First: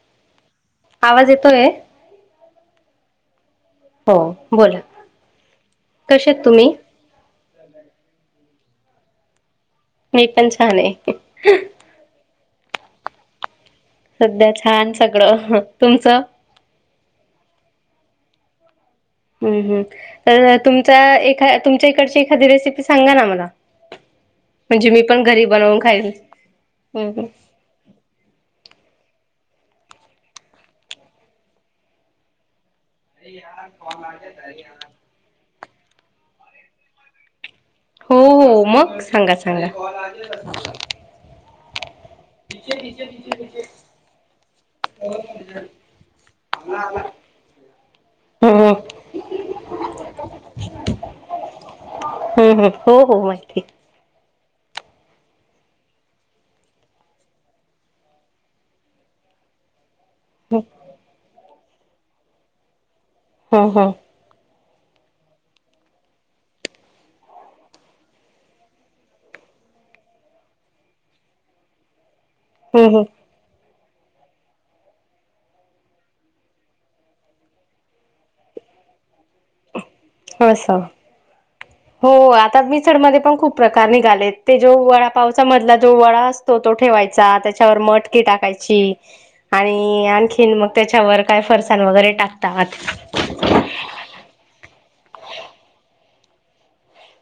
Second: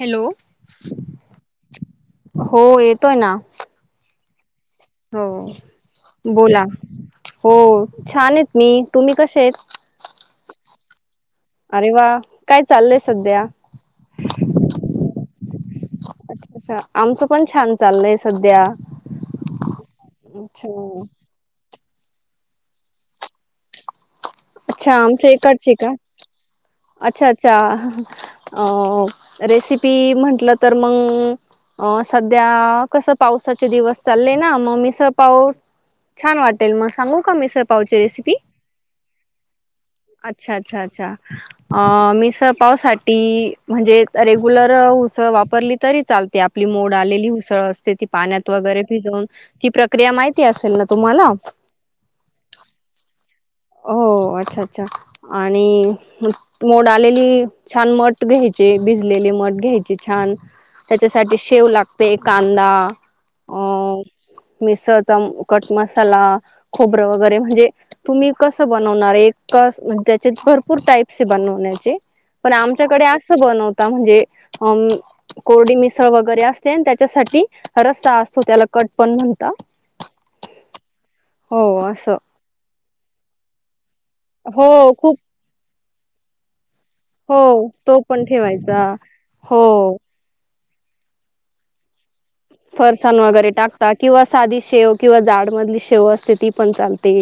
Hello. आवाज येतोय. हो येतोय ना. हो. बोला हो कसे आहेत बोला. तुम्ही? हो छान आहेत मी तुम्ही कसे आहेत. मी पण छान आहे. अरे वा. काय चालय सध्या. सध्या छान सगळं. तुमचं. अच्छा अच्छा आमचं पण छान चाललंय सध्या. हम हम तर अच्छा तुमचा एका तुमचा. तशी एखादी रेसिपी सांगा ना मला. म्हणजे अच्छा मी पण आमच्या घरी इकडची बनवून का खाईल. हम्म हम्म. अच्छा अच्छा अ रेसिपी म्हंटलं तर मग अ सध्या. कसं पावसाचे दिवस चाललेय ना मग मीसळ पाऊ. छान वाटेल मग सांगू का मी स. हो हो मग सांगायचे. अच्छा! अच्छा! अच्छा! अ मिसळ पाव साटी म्हणजे रेग्युलर उसळ वापरली तरी चालते. आपली मोड आलेली हुसळ असते, ती पाण्यात हम्म हम्म वगैरे भिजवून ती प्रक्रिया माहिती असेल ना तुम्हाला? हम्म हम्म हो हो माहिती. हो अच्छा. च्छा आणि मोड आलेली छान मठ घ्यायचे भिजलेले मठ घ्यायचे छान हम्म त्याच्या साठी [unintelligible] लागतंय कांदा. हम्म हम्म. अ मिसळचा अ कटमसाला खोबरं वगैरे म्हणजे तुम्ही कसं बनवणार एक कस म्ह त्याचे भरपूर टाईप्सय बनवण्याचे. पण हम्म आमच्याकडे आसं बनव म्हंजे अ कोरडी मिसळ वगैरे असतेन त्याच्यासाठी रस्सा असतो त्याला कट पण म्हण अस. हो आता मी [unintelligible] मध्ये पण खूप प्रकार [unintelligible] ते ज्यो हो वडा खूप पावचा मधला जो वळा असतो तो ठेवायचा हो त्याच्यावर तो मटकी पण ठेवायचा टाकायची हो आणि आणखीन मगं त्याच्यावर काय फरसान वगैरे टाक फरसाण वगैरे टाकता किंवा साधी शेव किंवा जाडमधली शेव असते ती पण चालतें.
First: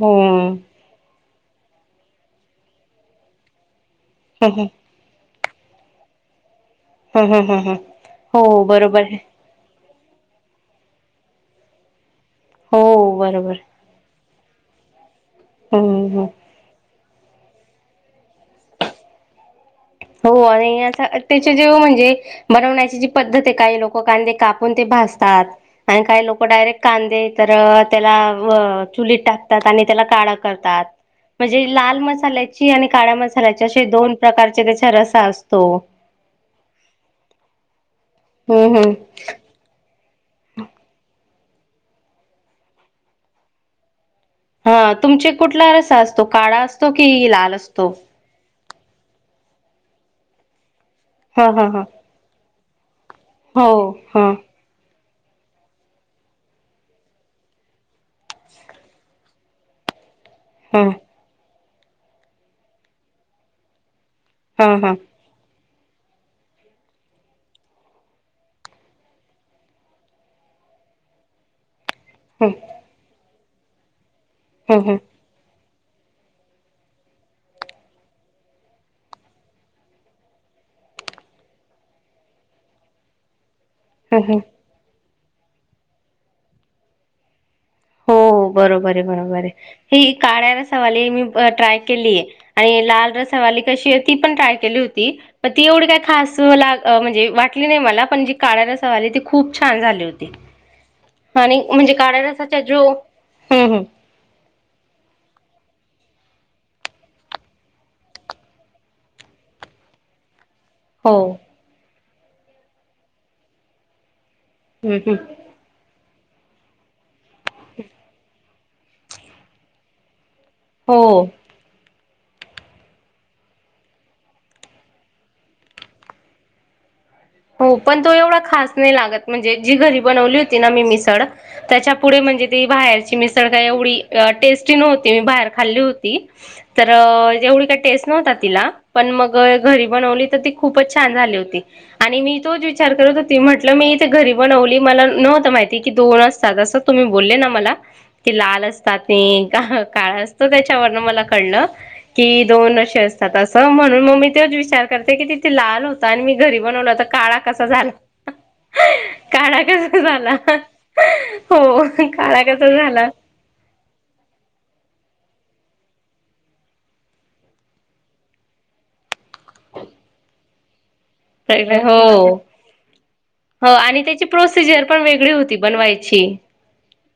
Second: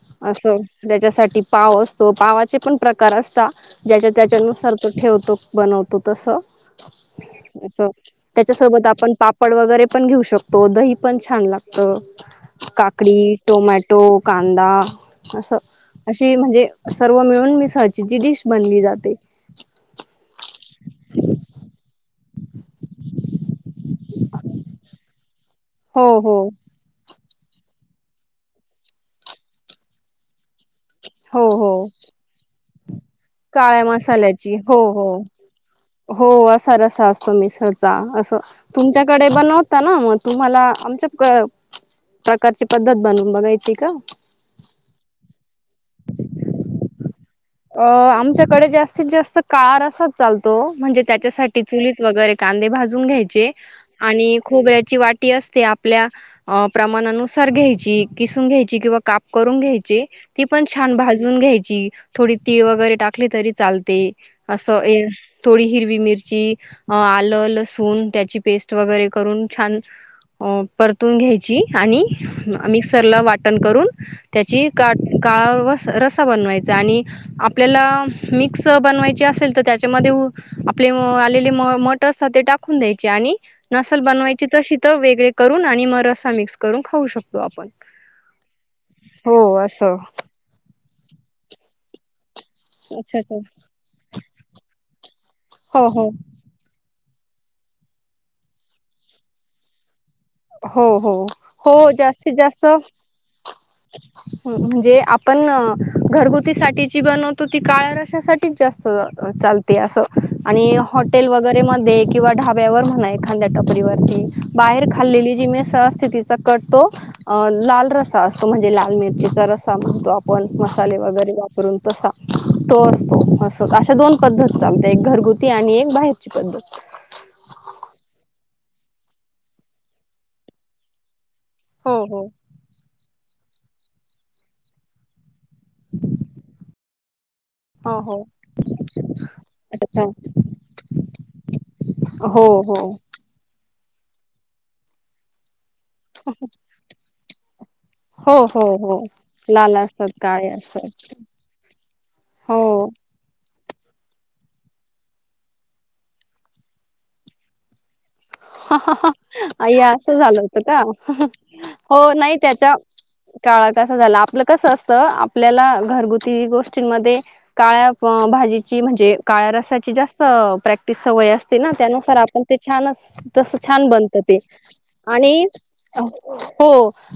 हो हम्म असं ज्याच्यासाठी पाव असतो पावाचे पण प्रकार असतां ज्याच्या हम्म त्याच्यानुसार तो ठेवतो. बनवतो तसं हम्म हम्म हम्म असं हो त्याच्यासोबत बरोबर आपण आहे. पापड वगैरे पण घेऊ शकतो दही पण छान लागतं. हो काकडी बरोबर टोमॅटो कांदा. असं हम्म हम्म अशी म्हंजे सर्व मिळून मिसळची जी डिश बनली जाते. हो. आणि अस त्याचे जेव म्हंजे बनवण्याची जी पद्धत आहे काही लोक कांदे कापून ते भाज तात. आणि हो काही हो लोक डायरेक्ट कांदे तर त्याला व्ह चुलीत टाकतात आणि त्याला काळा करतात. हो म्हणजे हो लाल मसाल्या की आणि काळा मसाल्याचे असे दोन ची प्रकारचे हो त्याचा हो रसा असतो. हो असा रसा असतो मीक्स असं हम्म हम्म तुमच्याकडे बनवता ना म तुम्हाला आमच्यात क प्रकारची पद्धत बनवून बघायची का? हा तुमचे कुठला रसा असतो काळा असतो की, अ आमच्याकडे जास् जास्तीत जास्त काळ असाच चालतो. म्हणजे हा त्याच्यासाठी हा हा चुलीत वगैरे कांदे भाज जुन घ्यायचे हो हा आणि खोबऱ्याची वाट ती असते आपल्या प्रमाणानुसार घ्यायची किसून घ्यायची किंवा काप करून घ्यायची ती पण हा छान भाजून घ्याय ची थोडी तीळ वगैरे टाकली तरी चालते. हा असं हा थोडी हिर हिरवी मिरची आलं लसूण त्याची पेस्ट वगैरे करून छान परतून घ्यायची. आणि ह मिक्सरला वाट टन करून त्याची ह का काळवर रसा बनवायचा आणि आपल्याला मिक्स बनवायची असेल तर त्याच्यामध्ये आपले आलेले म मट असत ते टाकून द्यायचे आणि नसल ह ह बनवायची तशी त वेगळे करून आणि मग रसा मिक्स करून खाऊ शकतो आपण. हो बरोबर आहे हो बरोबर आहे असं. ही काला रस्सा वाले मी ट्राय केलीय. आणि लाल अच्छा अच्छा. रसावाली कशी ती पण ट्राय केली होती मग ती एवढी हो काय हो खास लाग अ म्हणजे वाटली नाही मला पण जी काळ्या रस्सावाली ती खूप छान झाले होत हो हो हो जास्तीत जास्त रसाचा सो जो हम्म हम्म हं म्हणजे आपण घरगुती साठी जी बनवतो ती काळ रशासाठीच जास्त चालते असं आणि हो हॉटेल वगैरे मध्ये किंवा ढाब्यावर म्हणा एखांद्या टपरीवरती हम्म हम्म खाल्लेली जीं मिसळ असते तीच स करतो अ लाल रसा अस तो म्हणजे लाल मिरचीचा रसा म्हणतो आप पण मसाले हो वगैरे वापरून तसा तो असतो असं अशा दोन पद्धत चालत एक घरगुती आणि एक बाहेरची पद्धत. हो पण तो एवढा खास नाही लागत म्हणजे जी घरी बनवली होती ना मी मिसळ त्याच्या हो पुढे हो म्हणजे ती बाहेरची मिस त काय एवढी टेस्टी नव्हती मी बाहेर खाल्ली होती [unintelligible] एवढी काही हो टेस्ट हो नव्हता तिला पण मग घरी अच्छा बनवली तर ती खूपच छान झाली होती. की मी हो तोच हो विचार करत होती म्हटलं मी इथे घरी बनवली मला नव्हत माहित की दोनज सात तुम्ही बोलले ना मला कि हो लाल हो हो असतात ते लाल असतात काळ असतो काळे असतात त्याच्यावर मला कळलं की हो दोन असे असतात असे त म्हणून मग ममी तेच विचार करते की तिथे लाल होता आणि मी घरी बनवला तो काळा कसा झाला. हा हा हा काळा अय्या कसा असं झाला झालं होतं का हो नाही काळा त्याच्या कसा झाला काळात असं झालं आपलं कसं असतं आप आपल्याला घरगुती गोष्टींमध्ये काळ्या भाजीची म्हणजे काळ्या रस्याची जास्त प्रॅक्टिस सवय असते ना त्यानुसार हो आपण ते छानच अस हो छान आणि बनत त्याची ते प्रोसिजर पण वेगळी आणि होती बनवायची. हो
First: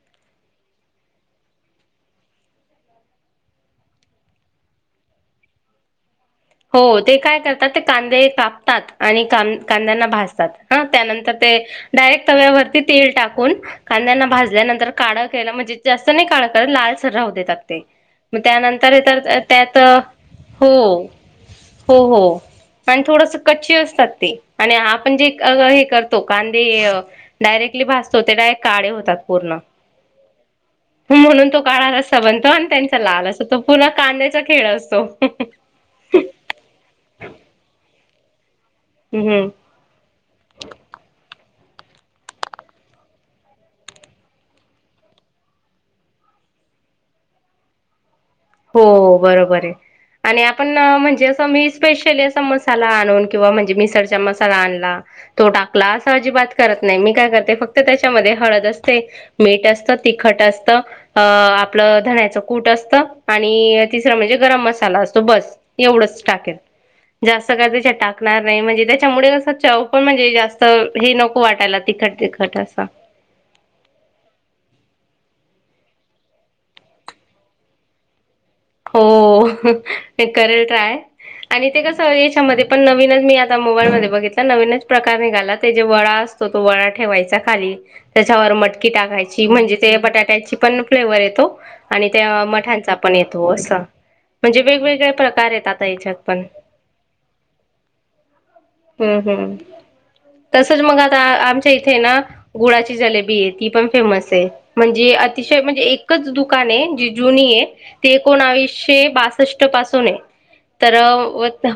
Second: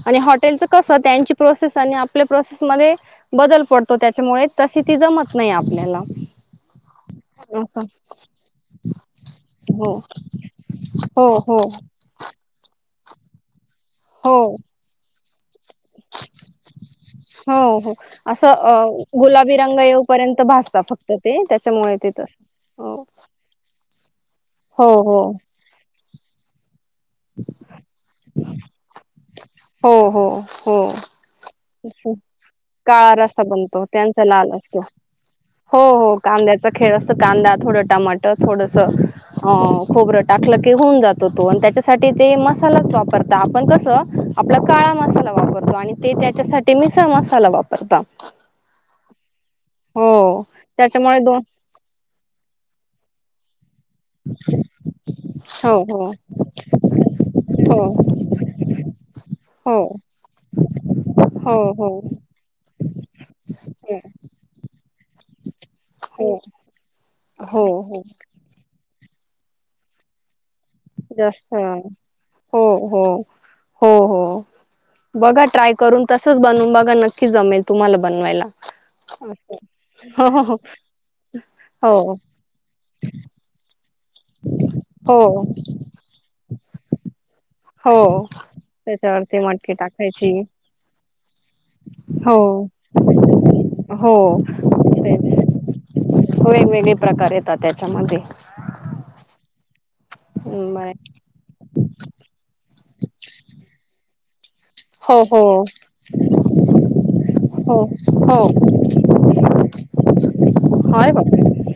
आणि हॉटेल च कसं ते त्यांची प्रोसेस आणि आपल्या प्रोसमध्ये बदल पडतो त्याच्यामुळे तशी ती जमत नाही आपल्याला हो ते काय करतात ते असं कांदे कापतात आणि कां हो कांद्यांना भाजतात हा नंतर हो ते हो डायरेक्ट् तव्यावरती तिळ टाकून कांद्यांना हो भाजल्यानंतर काढ त्याला म्हणजे त्या जास्त नाही काळा काळ लाल हो हो असं अ तर गुलाबी त्यात रंग येऊपर्यंत भासता हो फक्त ते त्याच्यामुळे हो ते हो तस हो आणि थोडस कच्ची असतात. ते आणि हो आपण जे हो हे करतो कांदे अ डायरेक्टली भासतो ते डायरेक्ट काडे होतात पूर्ण हो हो हो म्हणून तो काळा तसं रस्सा बनतो आणि त्यांचा काळा लाल अस रस्सा तो बनतो पूरा त्यांचा कांद्याचा लाल खेळ असतो. हो हो कांद्याचा खेळ असत कांदा थोडं टमाटर थोडं हम्म हं खोबरं टाकलं की होऊन जात होतो तो आणि त्याचच हा ते ते मसालाच वापरता आपण कस आपला काळा मसाला वापरतो आणि ते त्याच्यासाठी मिसळ मसाला वापरता. हो बरोबर आणि हो आपण त्याच्यामुळे म्हणजे अस दोन मी स्पेशली असा मसाला आणूनं ठेवा म्हणजे मिक् तसरचा मसाला आणला तो हो टाकला असा हो अजिबात करत नाही मी काय करते फक्त हो त्याच्यामध्ये हळद असते मीठ हो असत तिखट असत अ हो हो आपलं धण्याच कूट असत. आणि हो तिसरा म्हणजे गरम मसाला असोत बस एवढच हो. टाकेनं जास्त हो काय त्याच्यात हो टाणार नाही म्हणजे त्याच्यामुडे कस चव पण म्हणजे जास्त हे नको जास्त वाटायला आय तिखट तिखट हो असं. हो ही हो बघा ट्राय करून तसच बनवून बघा नक्कीच जमेल तुम्हाला बनवायला. हो ते हो हो करेल ट्राय आणि ते हो कसं याच्यामध्ये पण नवीनच मी आता मोबाईल मध्ये बघित आता नवीनच प्रकार हो निघाला ते जे वळा असतो तो वळा ठेवायचा खा हो हो त्याच्यावर मटकी त्याच्यावरती टाकायची मटकी म्हणजे ते टाकायची बटाट्याची पण फ्लेवर येत आणि हो त्या मठांचा पण येत हो प्रकार आहेत आता तेच याच्यात पण वेगवेगळे प्रकार येतात त्याच्यामध्ये हम्म हम्म तसंच बर मग आता आमच्या इथे ना गुळाची जलेबी आहे ती पण फेमस ते म्हणजे हो हो अतिशय म्हणजे एकच दुकान आहे जी जुनी ये. हो हो एकोणावीशे बासष्ट पासून आहे तर अरे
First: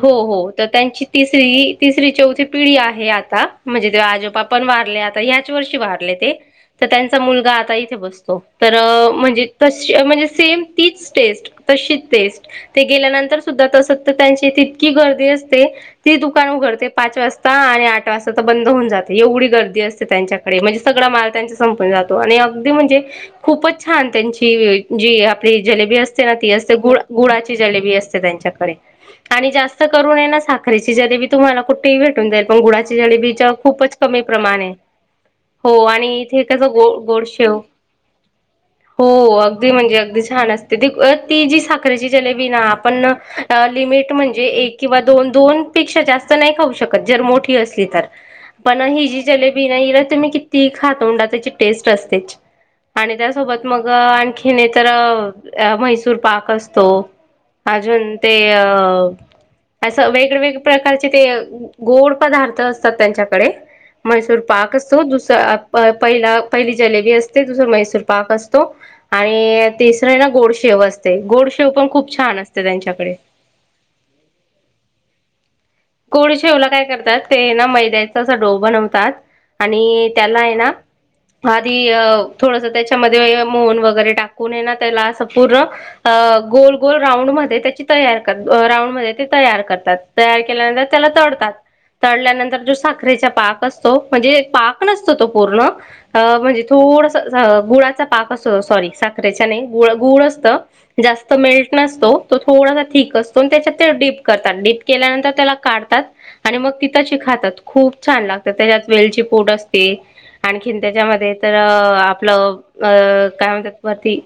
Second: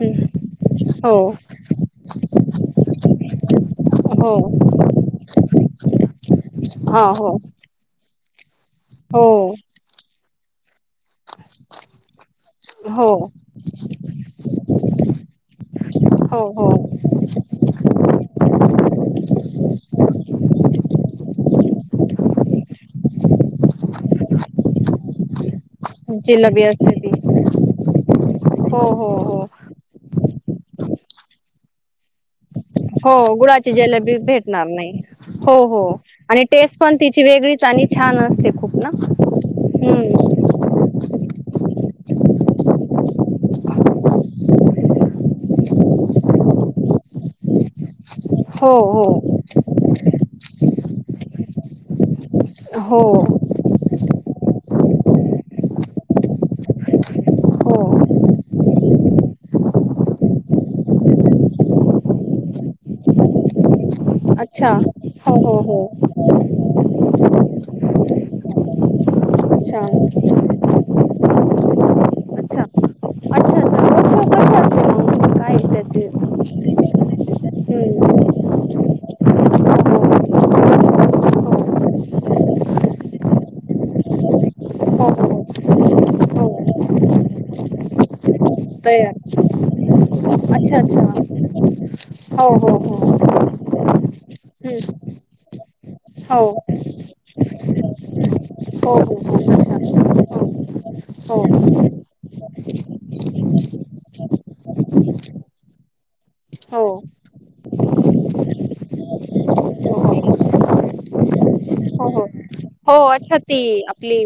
हो हो तर त्यांची हो तिसरी तिसरी चौथी पिढी आहे आता म्हणजे ते हो आजोबा पण वारले आता ह्याच वर्षी वारले ते तर हा त्यांचा हो मुलगा आता त्यो बसतो. तर हो म्हणजे तशी म्हणजे. सेम तीच टेस्ट तशीच टेस्ट ते हो गेल्यानंतर सुद्धा तसं तर त्यांची तितकी गर्दी असते ती हो दुकान हो उघडते पाच वाजता आणि आठ वाजता तर बंद होऊन जाते एवढी गर्दी असते त्यांच्याकडे म्हणजे सगळा माल त्यांचा संपून जातो आणि अगदी म्हणजे खूपच छान त्यांची जी जलेबी असते. ती जिलबी असते गुळ ती गुळाची जलेबी ते त्यांच्याकडे हो हो हो आणि जास्त करून साखर आहे ना साखरीची जलेबी तुम्हाला कुठेही भेटून जाईल. पण गुळाची हो जलेबीच्या गुळाची खूपच जेलेबी कमी प्रमाण भेटणार आहे नाही हो हो आणि इथे कसं टेस्ट गो पण तिची गोडशेव वेगळीच आणि छान असते खूप ना हो अगदी म्हणजे अगदी छान असते ती हम्म. ती जी साखरेची जलेबी ना आपण लिमिट म्हणजे एक किंवा दोन दोन पेक्षा जास्त नाही खाऊ शकतं जर मोठी असली तर हो पण हि जी हो जलेबी ना हिला तुम्ही किती खा तोंडाची त्याची टेस्ट असते. हो आणि त्यासोबत मग आणखी तर अ म्हैसूर पाक असतो हो अजून ते अ असं वेगवेगळ्या प्रकारचे ते गोड पदार्थ असतात त्यांच्याकडे. मैसूर अच्छा पाक असतो हो हो दुसरा हो पहिला पहिली जलेबी असते दुसरा मैसूर पाक असतो. आणि अच्छा तीस गोड शेव असते गोडशेव पण खुप खूप छान असते अच्छा त्यांच्याकडे. अच्छा अच्छा रोड शो कशी असते मग काय त्याचे गोड शेवला काय करतात ते ना हम्म मैद्याचा असं डो बनवता. आणि त्याला आहे ना आधी थोडंसं त्याच्यामध्ये मोहन वगैरे टाकून आहे ना त्याला हो हो हो पूर्ण गोल गोल राउंड मध्ये त्याची तैयार राऊंड मध्ये ते तयार तैयार करतात तैयार त्याला अच्छा अच्छा नंतर तळतात तळल्या हो नंतर जो हो हो साखरचा पाक असतो म्हणजे पाक हम्म नसतो तो पूर्ण हो म्हणजे थोडंसं गुळाचा पाक असं सॉरी हो हो हो साखरेच्या नाही अच्छा गुळ हो गुळ हो [unintelligible] जास्त हो मिळत नसतो. तो थोडासा थीक असतो आणि त्याच्यात ते डीप करतात डीप केल्यानंतर त्याला काढतात आणि मग हो तिथ खातात खूप छान लागतात त्याच्यात वेलची पूड असते हो आणखीन त्याच्यामध्ये तर हो आपलं अ हो अच्छा काय ती म्हणतात वरती आपली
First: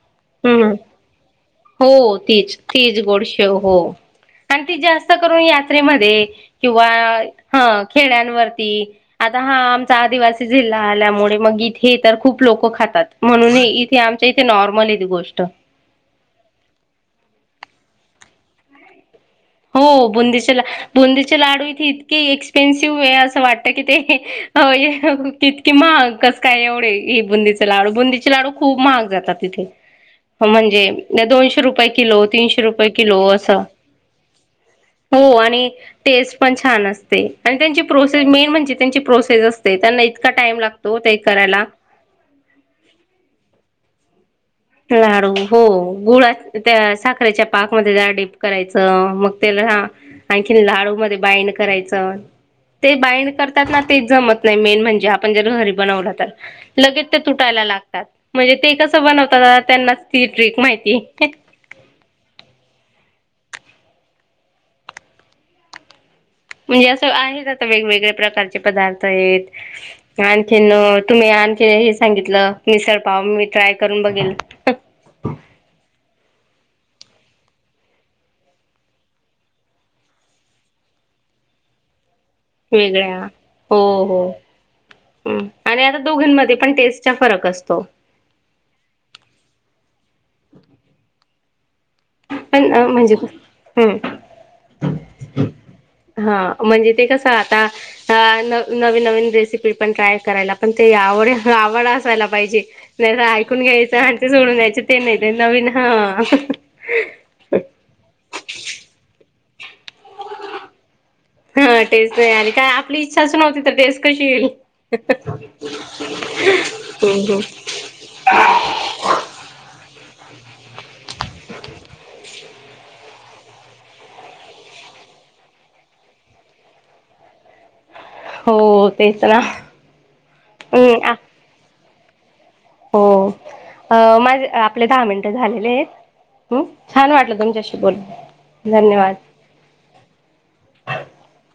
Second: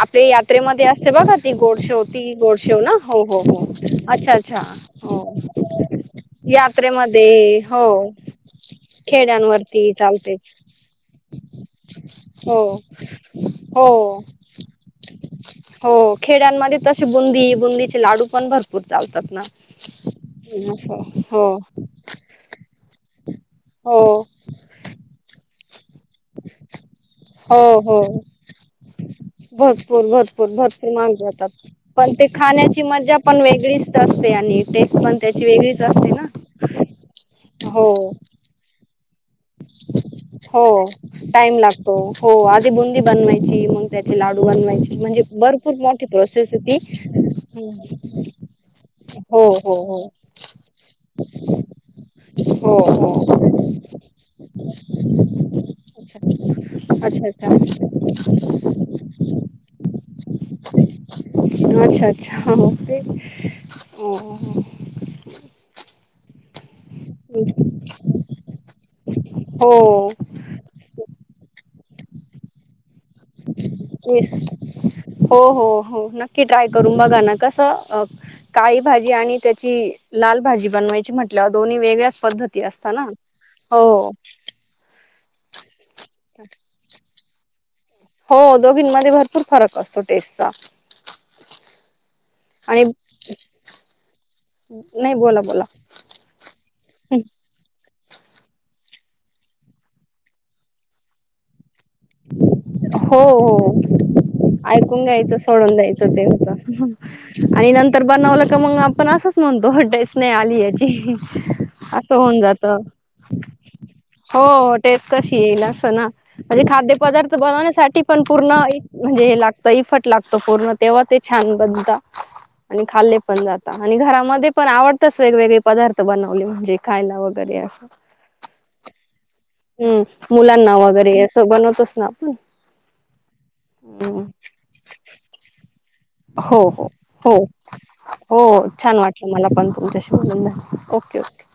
आपले हम्म यात्रेमध्ये असते बघा ती गोडशेव हो ती तीच गोडशेव ना तीच हो हो गोडशेव हो अच्छा अच्छा. आणि ती जास्त हो करून यात्रेमध्ये किंवा यात्रेमध्ये ह हो खेड्यांवरती आता हा खेड्यांवरती आमचा आदिवासी चालतेच जिल्हा आल्यामुळे मगी हे तर खूप हो लोक खातात म्हणून हो इथे आमच्या इथे नॉर्मल आहेे गोष्ट. हो लाडूपण भरपूर चालतात. ना हो बुंदीचे हो बुंदीचे हो लाडू इथे इतके एक्सपेन्सिव्ह आहे असं वाटत की ते हो [unintelligible] की महाग कस काय एवढे हे बुंदीचे हो लाडू हो बुंदीचे लाडू खूप महाग जातात. तिथे भरपूर भरपूर भरपूर माग म्हणजे दोनशे जातात रुपये पण किलो ते तीनशे खाण्याची रुपये मजा किलो पण असं वेगळीच असते आणि टेस्ट पण हो त्याची आणि वेगळीच असते ना टेस्ट पण छान असते. आणि त्यांची हो प्रोसेस मेन म्हणजे ची प्रोस हो टाइम करायला लागतो हो आधी बुंदी बनवायची [unintelligible] म्हणजे लाडू हो भरपूर मोठी गुळा प्रोसेस आहे त्या ती साखरेच्या पाकमध्ये जा [unintelligible] करायचं मग हो त्याला हो आणखी लाडू मध्ये बाइंड करायचं हो ते हो बाइंड हो करतात ना तेच जमत नाही मेन म्हणजे आपण जर घरी बनवलं अच्छा तर लगेच ते अच्छा तुटायला लागतात म्हणजे ते कस बन त्यांनाच ती ट्रिक माहिती. अच्छा अच्छा हो [unintelligible] हो म्हणजे असं आहे हो आता वेगवेगळ्या प्रकारचे पदार्थ हो. आहेत आणखीन तुम्ही आणखी हे सांगितलं निस तेस हो हो हो नक्की ट्राय करून बघा ना कसं काळी भाजी आणि त्याची लाल भाजी बनवायची म्हटल्यावर दोन्ही वेगळ्याच पद्धती असत ना वेगळ्या हो. ह्ं आणि आता दोघांमध्ये पणे तेच चा फरक असतो. हो दोघींमध्ये भरपूर फरक असतो टेस्टचा. पण आणि म्हणजे हम् नाही बोला बोला हा म्हणजे ते कसं आता अ नवीन नवीन रेसिपी पण ट्राय करायला पण ते आवडये आवड असायला पाहिजे हो नाहीतर ऐकून हो घ्यायचं आणि ते सोडून द्यायच ते ऐकून नाही, ते घ्यायचं नवीन सोडून हा द्यायचं ते होत आणि नंतर बनवलं का मग आपण अस आपणच म्हणतो टेस्ट नाही आली याची. हा असं टेस्ट नाही होऊन आली, जात काय आपली इच्छाच नव्हती तर टेस्ट कशी येईल. हो टेस्ट कशी हम्म बवण्यासाठी पण पूर्ण म्हणजे हे लागतं. लागतो पूर्ण तेव्हा ते छान बनता. आणि खाल्ले पण जातात आणि घरामध्ये पण आवडतंच वेगवेगळे पदार्थ बनवले म्हणजे खायला वगैरे असं हो तेच ना हम्म मुलांना हम्म वगैरे अस बनवत [unintelligible] हो, माझ आपले दहा मिनिटं झालेले आहेत. हो हम्म हो छान हो वाटलं तुमच्याशी हो बोलून छान धन्यवाद वाटलं मला पण तुमच्याशी बोलुन. Okay okay.